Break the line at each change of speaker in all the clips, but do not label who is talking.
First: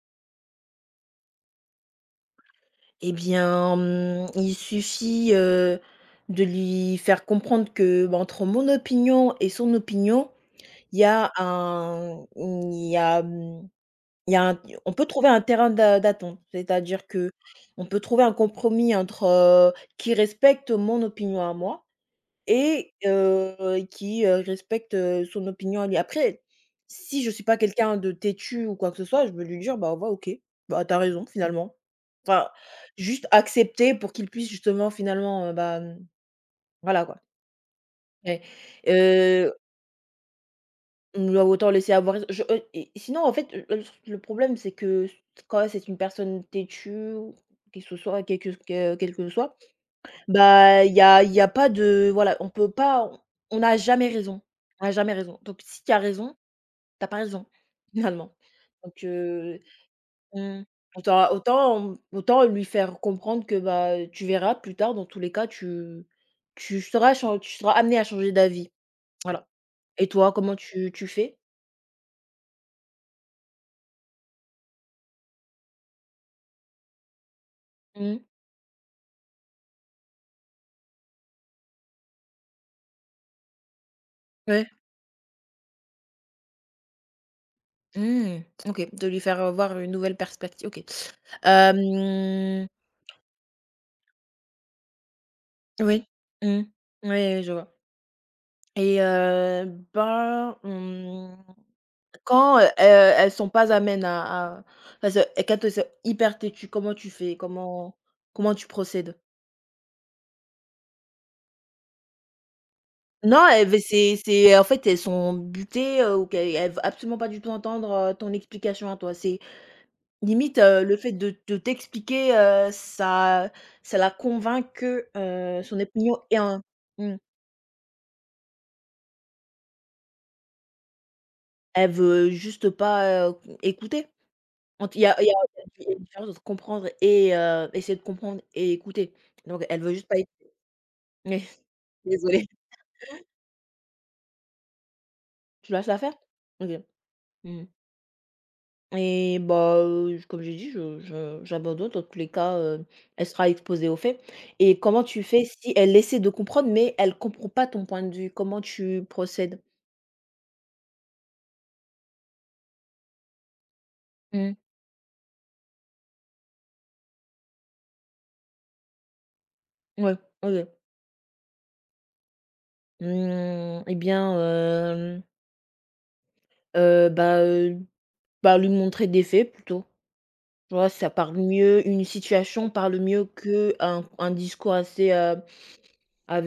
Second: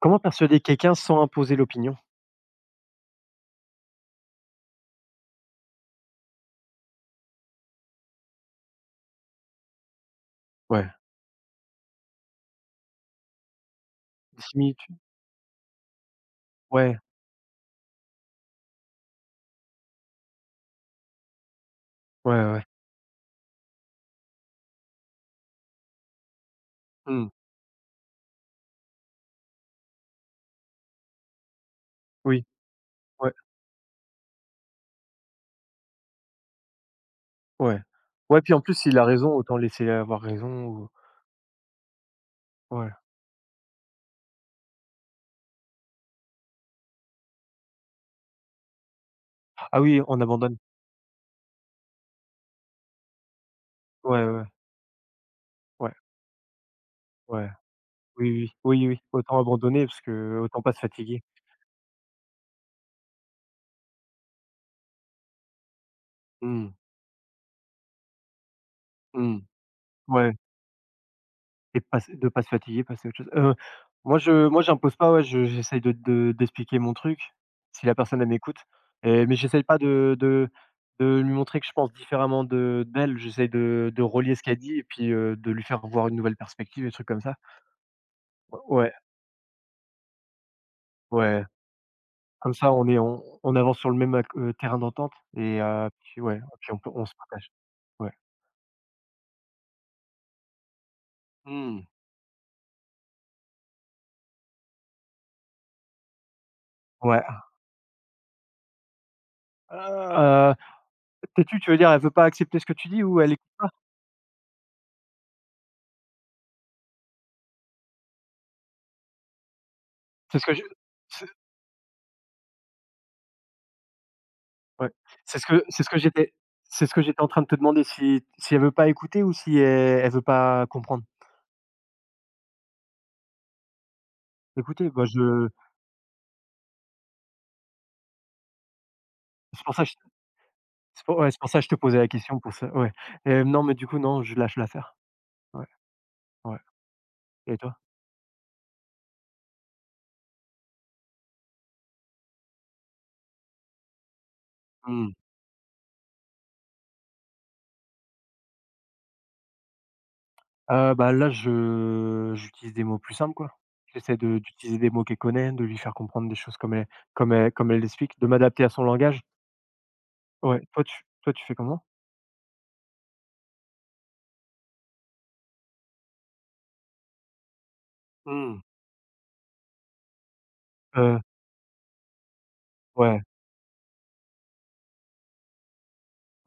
Comment persuader quelqu'un sans imposer l'opinion?
Eh bien, il suffit, de lui faire comprendre que, bah, entre mon opinion et son opinion,
Ouais,
il y a un mmh, il y a, mmh, il y
des
a un on
similitudes?
peut trouver un terrain d'attente.
Ouais,
C'est-à-dire que on peut trouver un compromis entre, qui respecte mon opinion à moi
ouais, ouais.
et qui, respecte, son opinion à lui. Après, si
Mmh.
je suis pas quelqu'un de têtu ou quoi que ce soit, je vais lui dire: «Bah, au revoir, OK. Bah, t'as raison finalement».
Oui,
Enfin, juste
ouais,
accepter pour qu'il puisse justement finalement, voilà quoi.
ouais. Ouais,
Ouais.
puis en plus, s'il a raison,
Heu,
autant laisser avoir raison ou
ou alors autant laisser avoir et
ouais.
sinon en fait, le problème c'est que quand c'est une personne têtue ou qui que ce soit, quel que soit.
Ah oui, on abandonne.
Bah, il y a pas de voilà, on n'a jamais
Ouais,
raison,
ouais,
on n'a jamais raison. Donc si tu
ouais,
as raison, t'as pas raison,
ouais. Oui,
finalement.
oui, oui, oui,
Donc
oui. Autant abandonner parce que autant
mmh,
pas se fatiguer.
autant lui faire comprendre que, bah, tu verras plus tard, dans tous les cas, tu
Hmm.
tu seras chan tu seras amené à changer d'avis.
Hmm.
Voilà. Et toi,
Ouais.
comment tu fais?
Et pas se de pas se fatiguer, passer à autre chose. Moi j'impose pas, ouais, je j'essaye de d'expliquer mon truc, si la
Mmh.
personne elle m'écoute mais j'essaye pas de lui montrer que je pense différemment de d'elle. J'essaye de relier ce qu'elle
Ouais.
dit et puis, de lui faire voir une nouvelle perspective, et des trucs comme ça.
Mmh. OK,
Ouais,
de lui faire voir une nouvelle perspective. OK.
ouais, comme
Hem,
ça on est on avance sur le même ac terrain d'entente et
oui.
puis ouais,
Mmh.
puis on se
Ouais, ouais,
partage.
je vois.
Ouais.
Et ben,
Mmh.
quand, elles sont pas amènes à parce que quand elles sont hyper têtues, comment tu
Ouais.
fais? Comment tu procèdes?
Heu, Têtue, tu veux dire elle veut pas accepter ce que tu dis ou elle
Non,
écoute?
elles v c'est en fait, elles sont butées, ou qu'elles elles veulent absolument pas du tout entendre, ton explication à toi. C'est
C'est ce que
limite,
je
le fait de t'expliquer, ça la convainc
Ouais.
que,
C'est ce que
son
c'est ce que
opinion
j'étais
est un.
c'est ce que
mmh,
j'étais en train de te demander si elle veut pas écouter ou si elle veut pas comprendre?
Elle veut juste pas, écouter.
Écoutez,
Quand il
bah,
y a il y a
je
il y a une différence entre comprendre et essayer de comprendre et écouter. Donc
c'est pour
elle
ça que
veut
je
juste pas éc
c'est pour ouais, c'est pour ça que je te posais la question
désolée.
pour ça, ouais. Non, mais du coup, non, je lâche l'affaire. Ouais,
Tu la laisses la faire?
ouais.
OK.
Et
Mmh
toi?
et bah, comme j'ai dit, je j'abandonne dans tous les cas, elle sera exposée aux faits. Et comment
Mmh.
tu fais si elle essaie de comprendre, mais elle comprend pas ton point de vue? Comment tu procèdes?
Bah, là, je j'utilise des mots plus simples, quoi. J'essaie de
Mmh.
d'utiliser des mots qu'elle connaît, de lui faire comprendre des choses comme elle l'explique, de m'adapter à son langage.
Ouais,
Ouais,
OK.
toi tu fais comment?
Mmh et bien, heu, bah, heu, bah,
Mmh.
lui montrer des faits plutôt. Tu vois, ça
Heu,
parle mieux, une situation parle
ouais,
mieux qu'un un discours assez,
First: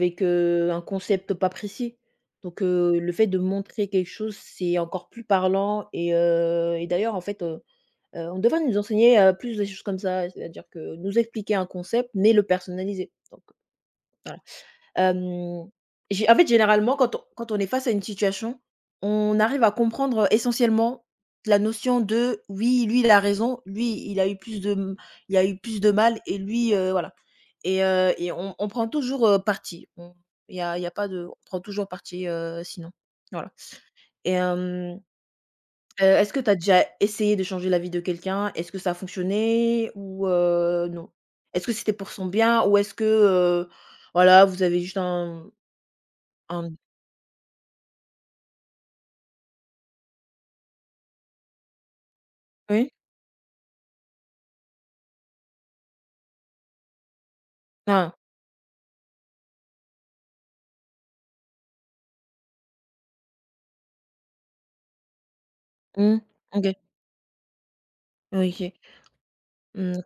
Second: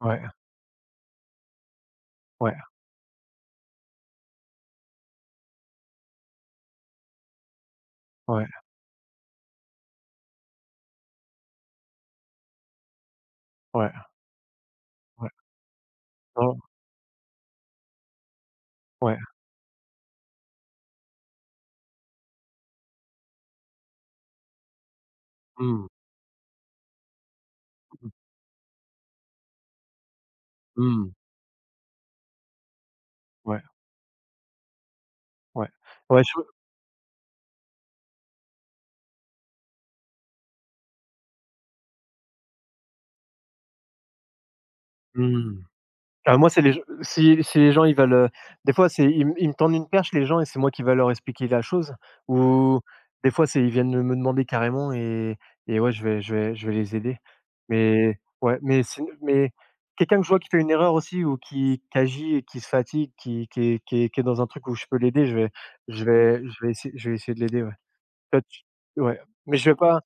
ouais,
un concept pas précis.
ouais,
Donc, le fait de montrer quelque chose, c'est encore plus parlant. Et d'ailleurs, en fait, on
ouais,
devrait nous enseigner, plus des choses comme ça, c'est-à-dire que nous expliquer un concept mais le personnaliser, donc
ouais,
voilà.
ouais.
Hem, j'ai en fait,
Non,
généralement, quand on est face à une situation,
ouais.
on arrive à comprendre essentiellement la notion de: «Oui, lui, il a raison, lui, il a eu plus de il a eu plus
Mmh.
de mal et lui, voilà». Et
Mmh,
on prend toujours, parti. On Il y a pas
mmh,
de, on prend toujours parti, sinon. Voilà.
ouais,
Et
ouais. Ouais,
est-ce que
je
tu as déjà essayé de changer la vie de quelqu'un? Est-ce que ça a fonctionné, ou non? Est-ce que c'était pour son bien, ou est-ce que, voilà, vous avez juste un.
mmh. Ah moi, c'est
un
les g si les gens ils veulent, des fois, c'est ils me tendent une perche les gens et c'est moi qui va leur expliquer la chose ou
Oui.
des fois, c'est ils viennent me demander carrément et ouais, je vais les aider.
Ah.
Mais ouais, mais quelqu'un que je vois qui fait une erreur aussi ou qui agit et qui se fatigue, qui est dans un truc où je peux l'aider, je vais je
Mmh.
vais
OK.
je vais essayer de l'aider, ouais. Toi
Oui,
tu
OK.
Ouais, mais je vais pas,
Mmh.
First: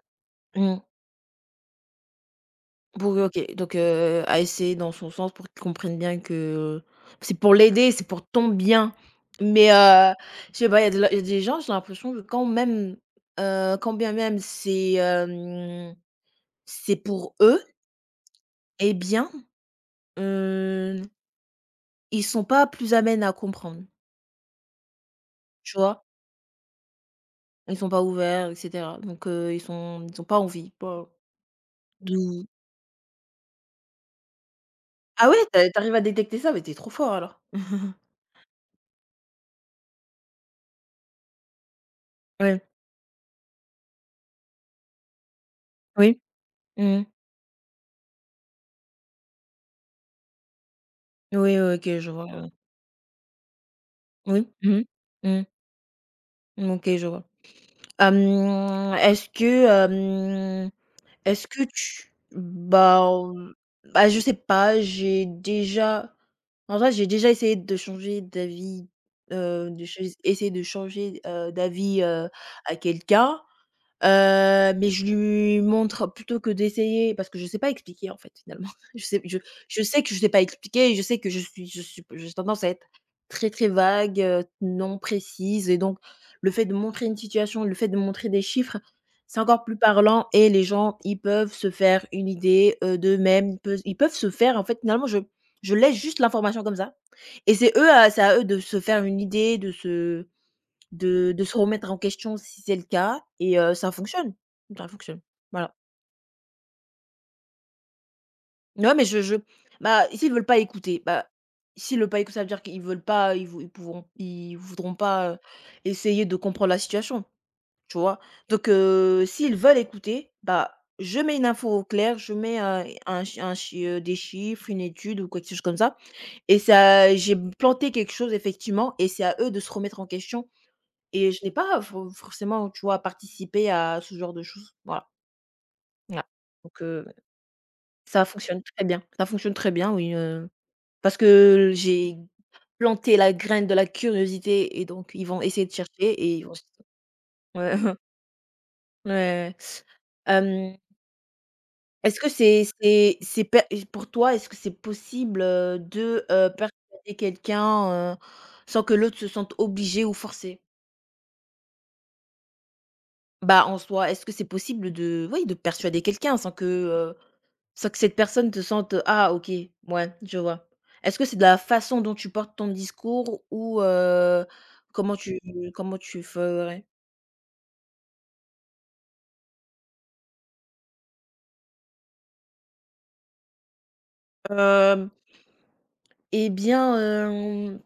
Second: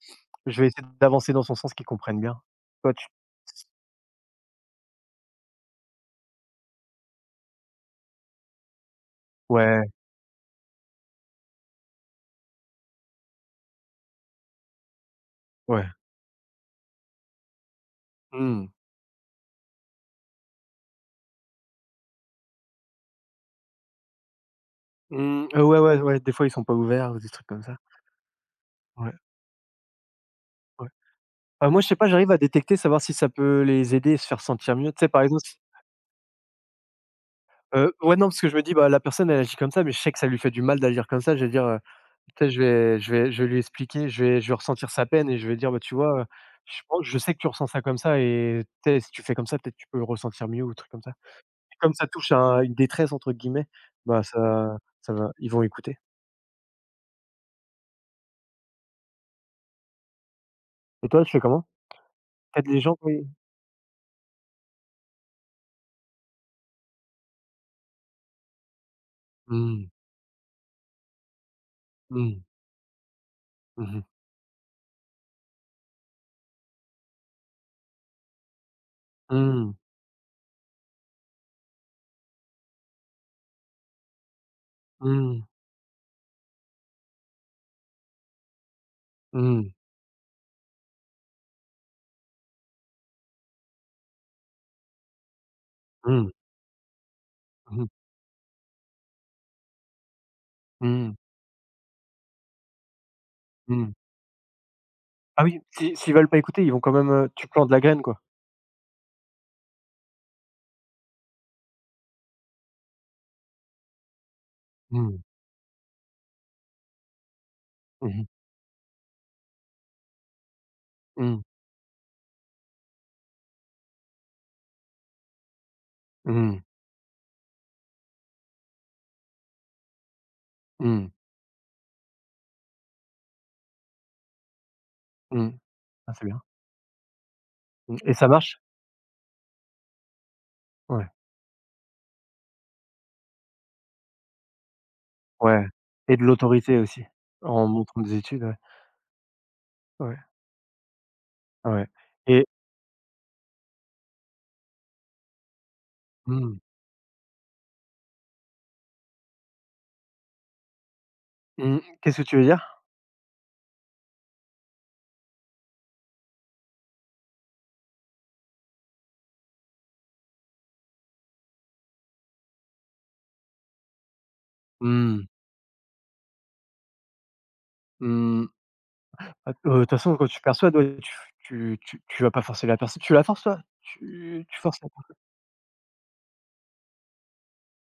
je vais
Mmh.
essayer d'avancer dans son sens qu'ils comprennent bien. Toi tu
Pour oui, OK, donc à essayer dans son sens pour qu'il comprenne bien que c'est pour l'aider, c'est pour ton bien. Mais
Ouais,
je sais pas, il y a de y a des gens, j'ai l'impression que quand même, quand bien même c'est,
ouais.
c'est pour eux,
Mmh.
et bien, heu, ils sont pas plus amènes à comprendre,
Mmh,
tu
ouais, ouais,
vois?
ouais, des fois ils sont pas ouverts ou des trucs comme
Ils
ça.
sont pas ouverts, et cetera.
Ouais,
Donc ils sont, ils ont pas envie,
ouais.
pas
Bah, moi je sais pas, j'arrive à
de.
détecter, savoir si ça peut les aider et se faire sentir mieux. Tu sais, par
Ah ouais?
exemple si
Tu a. À détecter ça? Mais t'es trop fort alors.
ouais, non, parce que je me dis: «Bah, la personne elle agit comme ça, mais je sais que ça lui fait du mal d'agir comme ça». Je vais dire, tu sais, je
Ouais.
vais je vais je vais lui expliquer, je vais ressentir sa peine et je vais dire: «Bah, tu
Oui.
vois,
Mmh mh.
je sais que tu ressens ça comme ça et tu sais, si tu fais comme ça, peut-être tu peux le ressentir mieux» ou un truc comme ça.
Oui, OK,
Comme ça
je vois,
touche à une «détresse» entre guillemets, bah,
oui.
ça
Mmh
ça va
mh.
ils vont écouter.
Mmh. OK, je vois. Est-ce que,
Et toi, tu fais
est-ce que
comment?
tu
T'aides les gens,
bah,
oui.
hem, bah, je sais pas, j'ai déjà. En vrai, j'ai déjà essayé de changer d'avis, de
Mmh.
ch essayer de changer, d'avis,
Mmh.
à quelqu'un.
Mmh mh.
Mais je lui montre plutôt que d'essayer, parce que je sais pas expliquer en fait finalement. Je sais je
Mmh.
je sais que je sais pas expliquer, je sais que je suis j'ai tendance à être très, très vague, non
Mmh.
précise. Et donc le fait de montrer une situation, le fait de montrer des chiffres, c'est encore
Mmh.
plus parlant et les gens, ils peuvent se faire une idée, d'eux-mêmes. Ils peuvent se faire en fait finalement, je laisse juste
Mmh.
l'information comme ça et c'est eux à, c'est à eux de se faire une idée,
Mmh.
de se remettre en question si c'est le cas. Et ça
Mmh.
fonctionne, ça fonctionne.
Ah oui,
Voilà.
si s'ils veulent pas écouter, ils vont quand même, tu plantes la graine, quoi.
Non mais je bah, s'ils veulent pas écouter, bah, s'ils veulent pas écouter, ça veut dire qu'ils veulent pas, ils voudront
Mmh.
pas, essayer de comprendre la situation, tu
Mmh
vois?
mh.
Donc s'ils veulent écouter, bah, je mets
Mmh.
une info au clair, je mets, un chi des chiffres, une étude ou quelque chose comme ça, et
Mmh.
ça j'ai planté quelque chose effectivement, et c'est à eux de se remettre en question.
Mmh.
Et je n'ai pas forcément, tu vois, participé à ce genre de choses, voilà.
Mmh. Ah,
Ah.
c'est bien.
Donc
Mmh et
ça
ça marche?
fonctionne très bien, ça fonctionne très bien, oui,
Ouais.
parce que j'ai planté la graine de la curiosité et donc ils vont
Ouais
essayer de chercher
et de
et ils vont se.
l'autorité aussi, en
Ouais,
montrant des études, ouais.
ouais,
Ouais.
hem,
Ouais
est-ce que
et
c'est per et pour toi, est-ce que c'est possible, de,
mmh.
persuader quelqu'un, sans que l'autre se sente obligé ou forcé?
Mmh. Qu'est-ce que tu veux dire?
Bah, en soi, est-ce que c'est possible de, oui, de persuader quelqu'un sans que. Sans que cette personne te sente, ah OK, ouais, je vois. Est-ce que c'est de la façon dont tu portes ton discours, ou comment
Mmh.
tu ferais?
Mmh. Ah, de toute façon, quand tu persuades, ouais, tu vas pas forcer la personne. Tu la forces, toi? Tu tu forces la per
Hem, eh bien, hem,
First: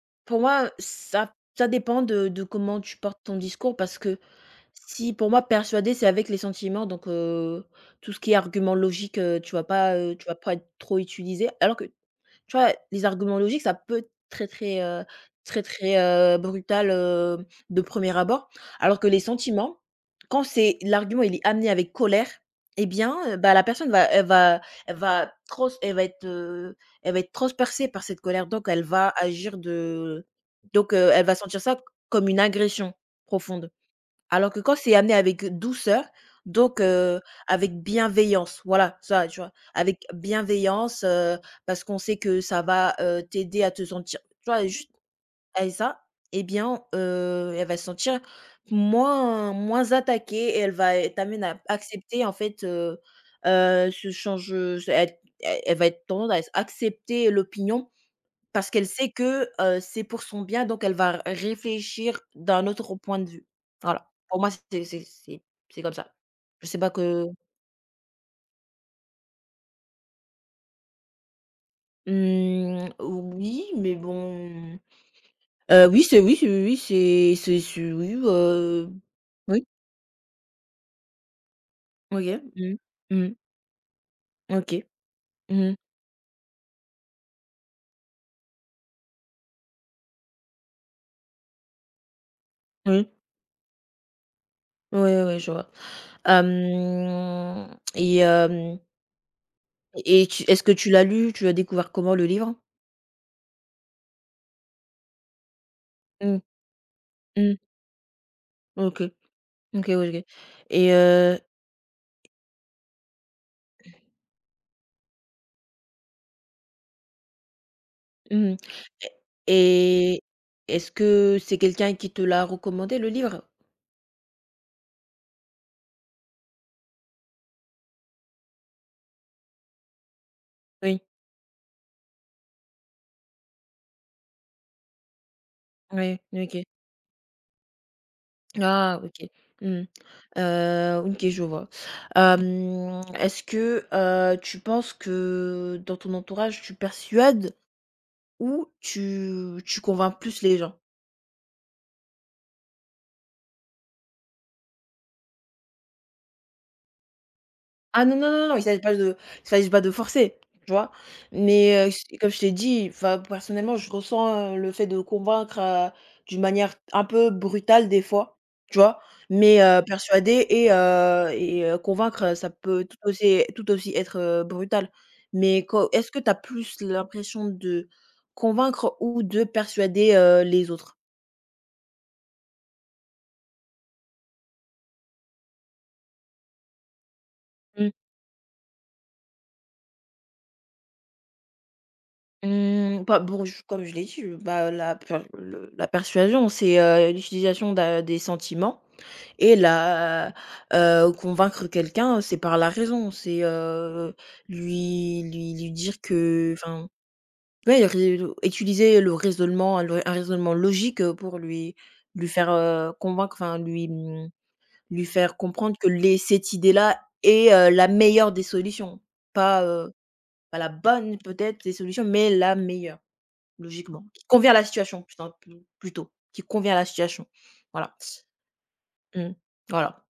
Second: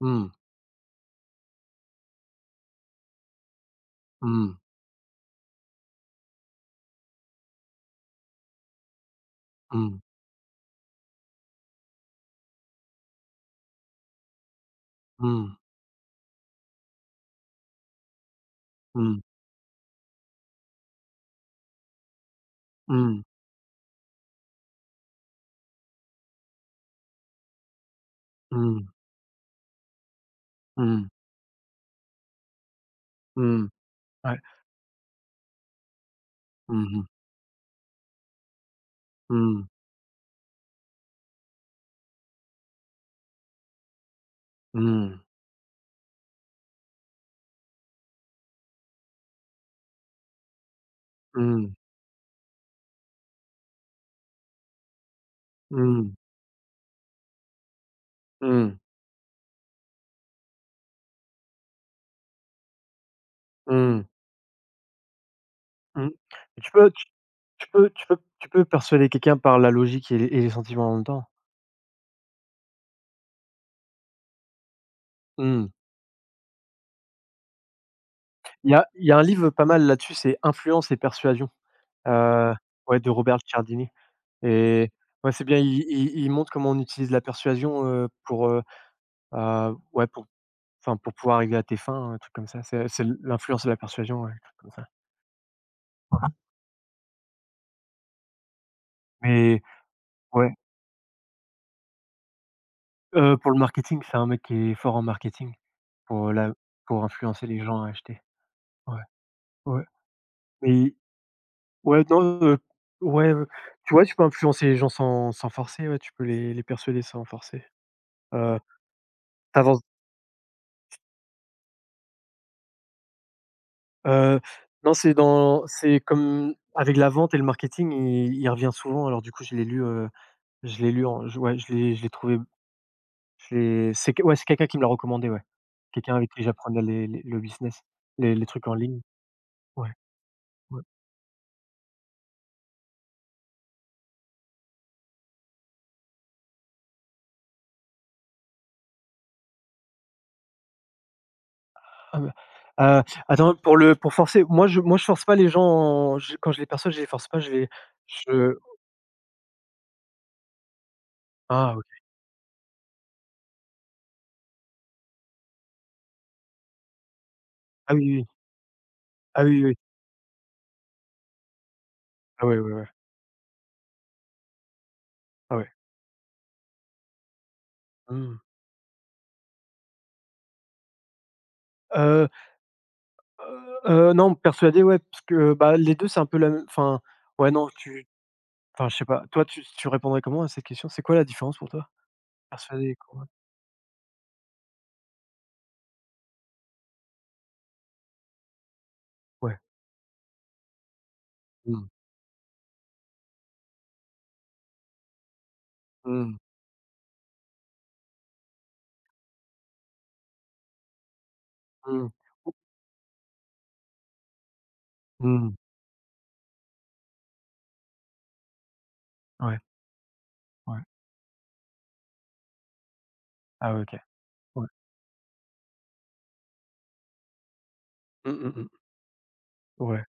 Mmh,
pour moi, ça dépend de comment tu portes ton discours, parce que
mmh,
si pour moi persuader, c'est avec les sentiments, donc tout ce qui est argument logique,
mmh,
tu vas pas être trop utiliser, alors que. Tu vois? Les arguments logiques, ça peut être
mmh,
très, très, brutal, de premier abord. Alors que les
mmh,
sentiments, quand c'est l'argument, il est amené avec colère. Eh bien,
mmh,
bah, la personne va elle va elle va trans elle va être transpercée par cette colère, donc elle
mmh,
va agir de donc,
mmh,
elle va sentir ça comme une agression
mmh,
profonde.
ouais.
Alors que quand c'est amené avec douceur, donc
Mmh mh.
avec bienveillance, voilà, ça, tu vois?
Mmh,
Avec bienveillance, parce qu'on sait que ça va, t'aider à te sentir, tu vois? Juste
mmh,
avec ça, eh bien, elle va se sentir moins attaquée et elle va t'amener à
mmh,
accepter, en fait, ce change, ce elle va être tendance à accepter l'opinion, parce
mmh,
qu'elle sait que, c'est pour son bien, donc elle va réfléchir d'un autre point de vue.
mmh, mmh.
Voilà. Pour moi, c'est comme ça. Je
Tu
sais pas
peux tu
que.
tu peux tu peux tu peux persuader quelqu'un par la logique et les sentiments en même temps.
Mmh, oui, mais bon.
Mmh.
Oui, c'est oui,
Il y a il y a un livre
oui,
pas mal là-dessus, c'est «Influence et persuasion»,
OK.
heu,
Mmh.
ouais, de
Mmh.
Robert Cialdini.
OK.
Et ouais, c'est bien,
Mmh.
il montre comment on utilise la persuasion, pour, ouais, pour enfin, pour pouvoir arriver à tes fins, un truc comme ça. C'est
Oui.
l'influence de la persuasion, ouais, un truc comme ça.
Ouais, ouais, je vois. Hem et hem
Mais
et tu
ouais,
est-ce que tu l'as lu? Tu l'as découvert comment, le livre?
pour le marketing, c'est un mec qui est fort en marketing pour
Mmh.
la pour influencer
Mmh.
les gens à acheter. Ouais,
OK.
ouais.
OK, ouais, OK et
Mais ouais, non, ouais, tu vois, tu peux influencer les gens sans forcer, ouais, tu peux les persuader sans forcer.
mmh.
Heu,
et
tu
et est-ce que c'est quelqu'un qui te l'a recommandé, le livre?
Heu, non, c'est comme avec la vente et le marketing, il revient souvent, alors du coup, je l'ai
Oui,
lu en je ouais, je l'ai trouvé, je l'ai c'est que ouais, c'est quelqu'un qui me l'a recommandé, ouais. Quelqu'un
oui,
avec qui
OK.
j'apprenais les le business, les trucs en
Ah
ligne.
OK. Mmh.
Ouais, ouais.
OK, je vois. Est-ce que, tu penses que dans ton entourage, tu persuades ou tu convaincs plus les gens?
Ah bah, heu, attends, pour forcer, moi je force pas les gens, en- je quand je les perçois, je les force pas, je les
Ah non, non, non, non,
je
il s'agit pas de, il s'agit pas de forcer, tu vois?
ah,
Mais
OK.
j comme je t'ai dit, enfin, personnellement, je ressens, le fait de convaincre, d'une manière un peu brutale
Ah
des
oui, oui, oui.
fois, tu vois?
Ah oui, oui,
Mais
oui, oui.
persuader et convaincre,
Ah
ça
ouais, ouais,
peut
ouais.
tout aussi être, brutal.
Ah
Mais
ouais.
co est-ce que tu as plus l'impression de
Mmh.
convaincre ou de persuader, les autres?
Non, persuadé, ouais, parce que, bah, les 2 c'est un peu la même, enfin, ouais, non, je sais pas. Toi, tu répondrais comment à cette question? C'est quoi la différence pour toi? Persuadé et
Mmh, bah,
convaincu?
bon, je comme je l'ai dit, bah, la persuasion, c'est, l'utilisation d'a des sentiments, et
Ouais.
la convaincre
Mmh.
quelqu'un, c'est par la raison. C'est, lui dire
Mmh.
que, enfin, ouais, ré utiliser le raisonnement, le un raisonnement logique, pour
Mmh.
lui faire, convaincre, enfin lui, lui faire
Mmh.
comprendre que les cette idée-là est, la meilleure des solutions.
Ouais,
Pas, pas la
ouais.
bonne peut-être des solutions, mais la meilleure.
Ah ouais, OK.
Logiquement, qui convient à la
Ouais.
situation, putain, plutôt, qui convient à la situation. Voilà.
Mmh, mmh, mmh.
Mmh. Voilà,
Ouais,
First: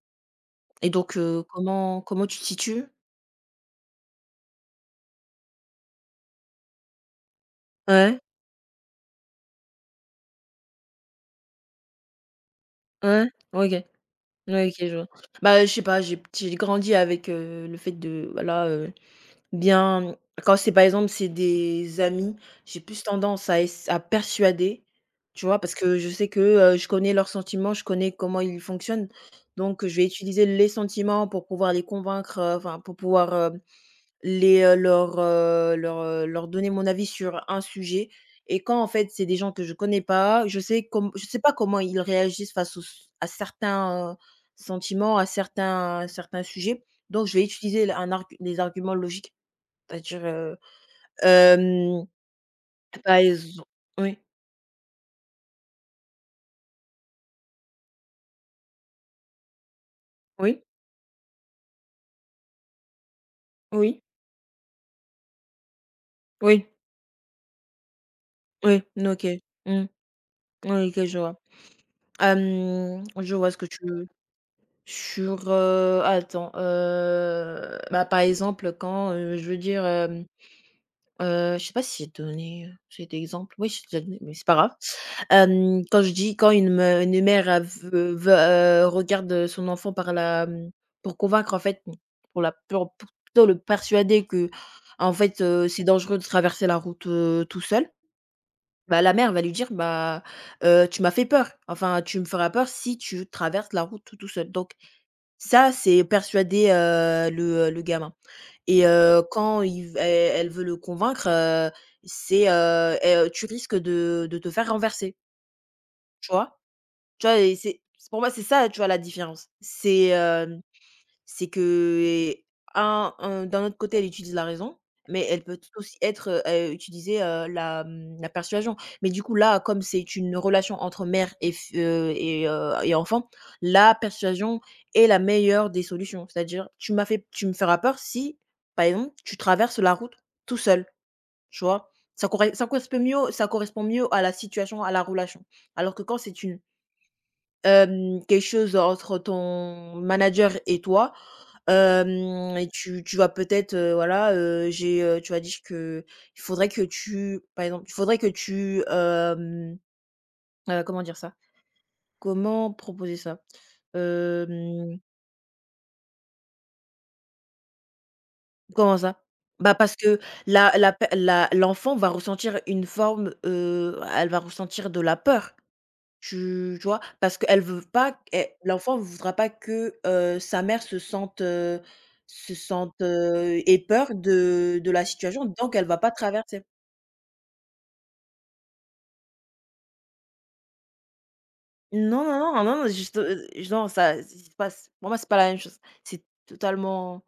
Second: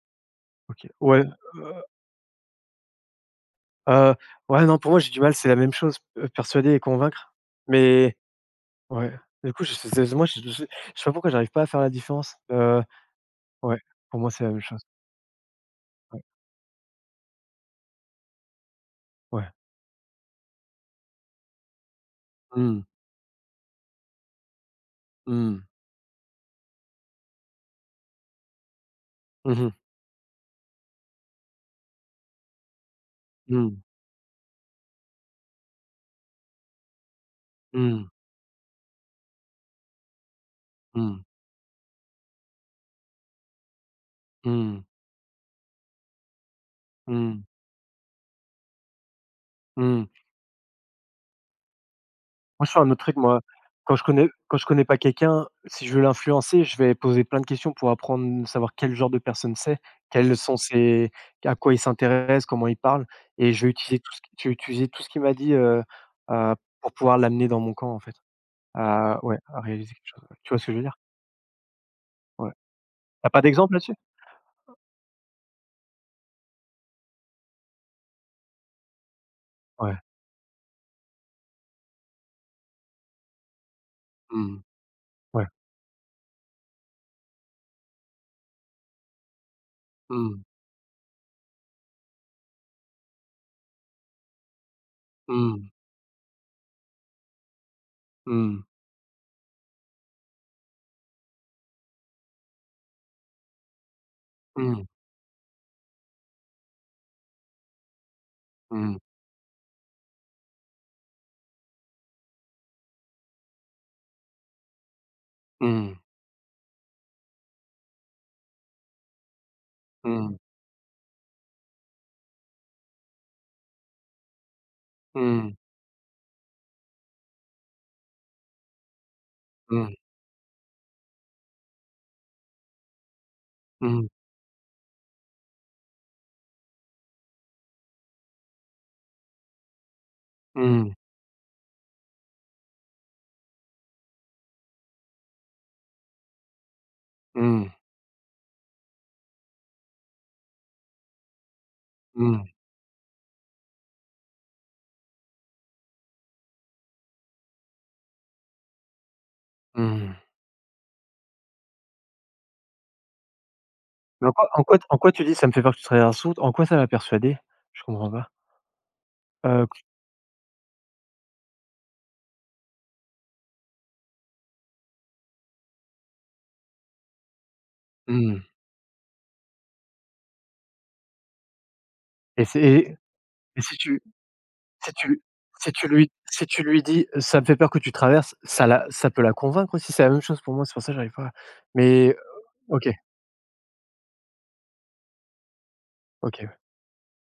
OK.
et donc
Ouais,
comment tu te situes?
heu, ouais, non, pour moi, j'ai du mal, c'est la même chose, persuader et convaincre. Mais
Ouais,
ouais, du coup, je sais c'est moi, je sais pas pourquoi j'arrive pas à faire la différence.
ouais, OK.
Ouais, pour moi, c'est la même
Ouais, OK,
chose.
je vois. Bah, je sais pas,
Ouais,
j'ai grandi avec, le fait de voilà,
ouais.
bien quand c'est par exemple, c'est des amis, j'ai
Mmh.
plus tendance à ess à persuader, tu vois?
Mmh.
Parce que je sais que, je connais leurs sentiments, je connais comment ils fonctionnent,
Mmh mh.
donc je vais utiliser les sentiments pour pouvoir les convaincre, enfin pour pouvoir,
Mmh.
les, leur, leur, leur donner mon avis sur un
Mmh.
sujet. Et quand en fait c'est des gens que je connais pas,
Mmh.
je sais pas comment ils réagissent face aux s à certains,
Mmh.
sentiments, à certains sujets. Donc je vais
Mmh.
utiliser l un argu des arguments logiques,
Mmh.
c'est-à-dire, hem,
Moi, je fais un autre
par
truc, moi.
exem
Quand je
oui,
connais quand je connais pas quelqu'un, si je veux l'influencer, je vais poser plein de questions pour apprendre, savoir quel genre de personne c'est, quels sont
oui,
ses à quoi il s'intéresse, comment il parle et
oui,
je vais utiliser tout ce qu'il m'a dit, heu,
oui,
pour pouvoir l'amener dans mon camp, en fait.
oui,
À
OK.
Ouais, à
Mmh.
réaliser quelque chose, ouais. Tu vois ce que je veux
Oui,
dire?
OK, je vois.
Ouais. T'as
Je
pas
vois ce que
d'exemple
tu…
là-dessus?
Sur, attends, bah, par exemple quand, je veux dire,
Ouais.
je sais pas si j'ai donné, cet exemple. Oui, je l'ai donné, mais c'est pas
Mmh.
grave.
Ouais.
Quand je dis quand une mère a veut, regarde, son enfant par
Mmh.
la, mmh, pour convaincre en fait, mmh, pour la pour plutôt le persuader que en fait,
Mmh.
c'est dangereux de traverser la route, tout seul.
Mmh.
Bah, la mère va lui dire: «Bah, tu m'as fait peur, enfin tu me feras peur si tu traverses la route tout seul». Donc
Mmh.
ça, c'est persuader, le gamin. Et
Mmh.
quand il v elle veut le convaincre, c'est, et «Tu risques de te faire renverser».
Mmh.
Tu vois? Tu vois? Et c'est… Pour moi, c'est ça, tu vois, la différence. C'est,
Mmh.
hem c'est que, un d'un autre côté, elle utilise la raison, mais elle peut
Mmh.
tout aussi être, utiliser, la, mmh, la persuasion. Mais du coup, là,
Mmh.
comme
Mmh.
c'est une relation entre mère et f et enfant, la
Mmh.
persuasion est la meilleure des solutions. C'est-à-dire, tu m'as fait tu me feras peur si, par exemple, tu traverses la route tout seul,
Mmh.
tu vois? Ça correspond mieux à la situation, à la relation. Alors que quand c'est une…
Mmh.
Quelque chose entre ton manager et toi,
Mmh.
hem et tu vas peut-être, voilà, j'ai, tu as dit que… il faudrait que tu par exemple, il faudrait que tu,
Mmh.
comment dire ça? Comment proposer ça?
Mais en quoi en quoi
Hem,
en quoi tu dis: «Ça me fait peur que tu travailles à la source», en quoi ça l'a persuadé? Je comprends pas.
comment ça? Bah,
Q
parce que la la pe la l'enfant va ressentir une forme, elle va ressentir de la peur. Tu vois? Parce qu'elle veut pas q elle
mmh
l'enfant ne voudra pas que, sa mère
et
se
c'est
sente,
et si
ait
tu
peur de
si
la
tu
situation,
si
donc elle
tu
va pas
lui si
traverser.
tu lui dis: «Ça me fait peur que tu traverses», ça peut la convaincre aussi? C'est la même chose pour moi, c'est pour ça que j'arrive pas à mais
Non, non, non, non,
OK,
non, juste, non, ça, c'est pas… Pour moi, c'est pas la même chose. C'est
OK, ouais,
totalement…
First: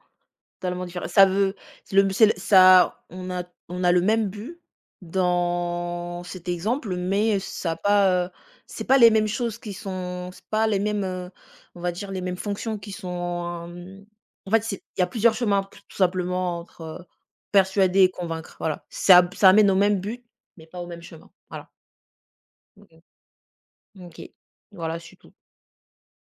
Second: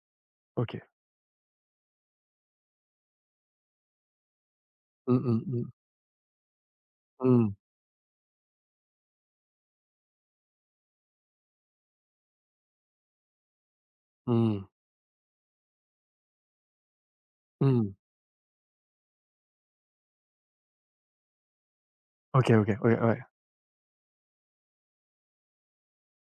OK.
Totalement différent. Ça veut… c'est le… ça on a… on a le même but
Mmh, mmh, mmh.
dans cet exemple, mais
Mmh.
ça a pas, c'est pas les mêmes, on va dire les mêmes fonctions qui sont, en
Mmh.
fait, c'est… il y a plusieurs chemins p tout simplement entre,
Mmh.
persuader et convaincre, voilà. Ça amène au même but, mais pas au même chemin, voilà.
OK, OK, ouais,
Mmh.
ouais.
OK. Voilà, c'est tout.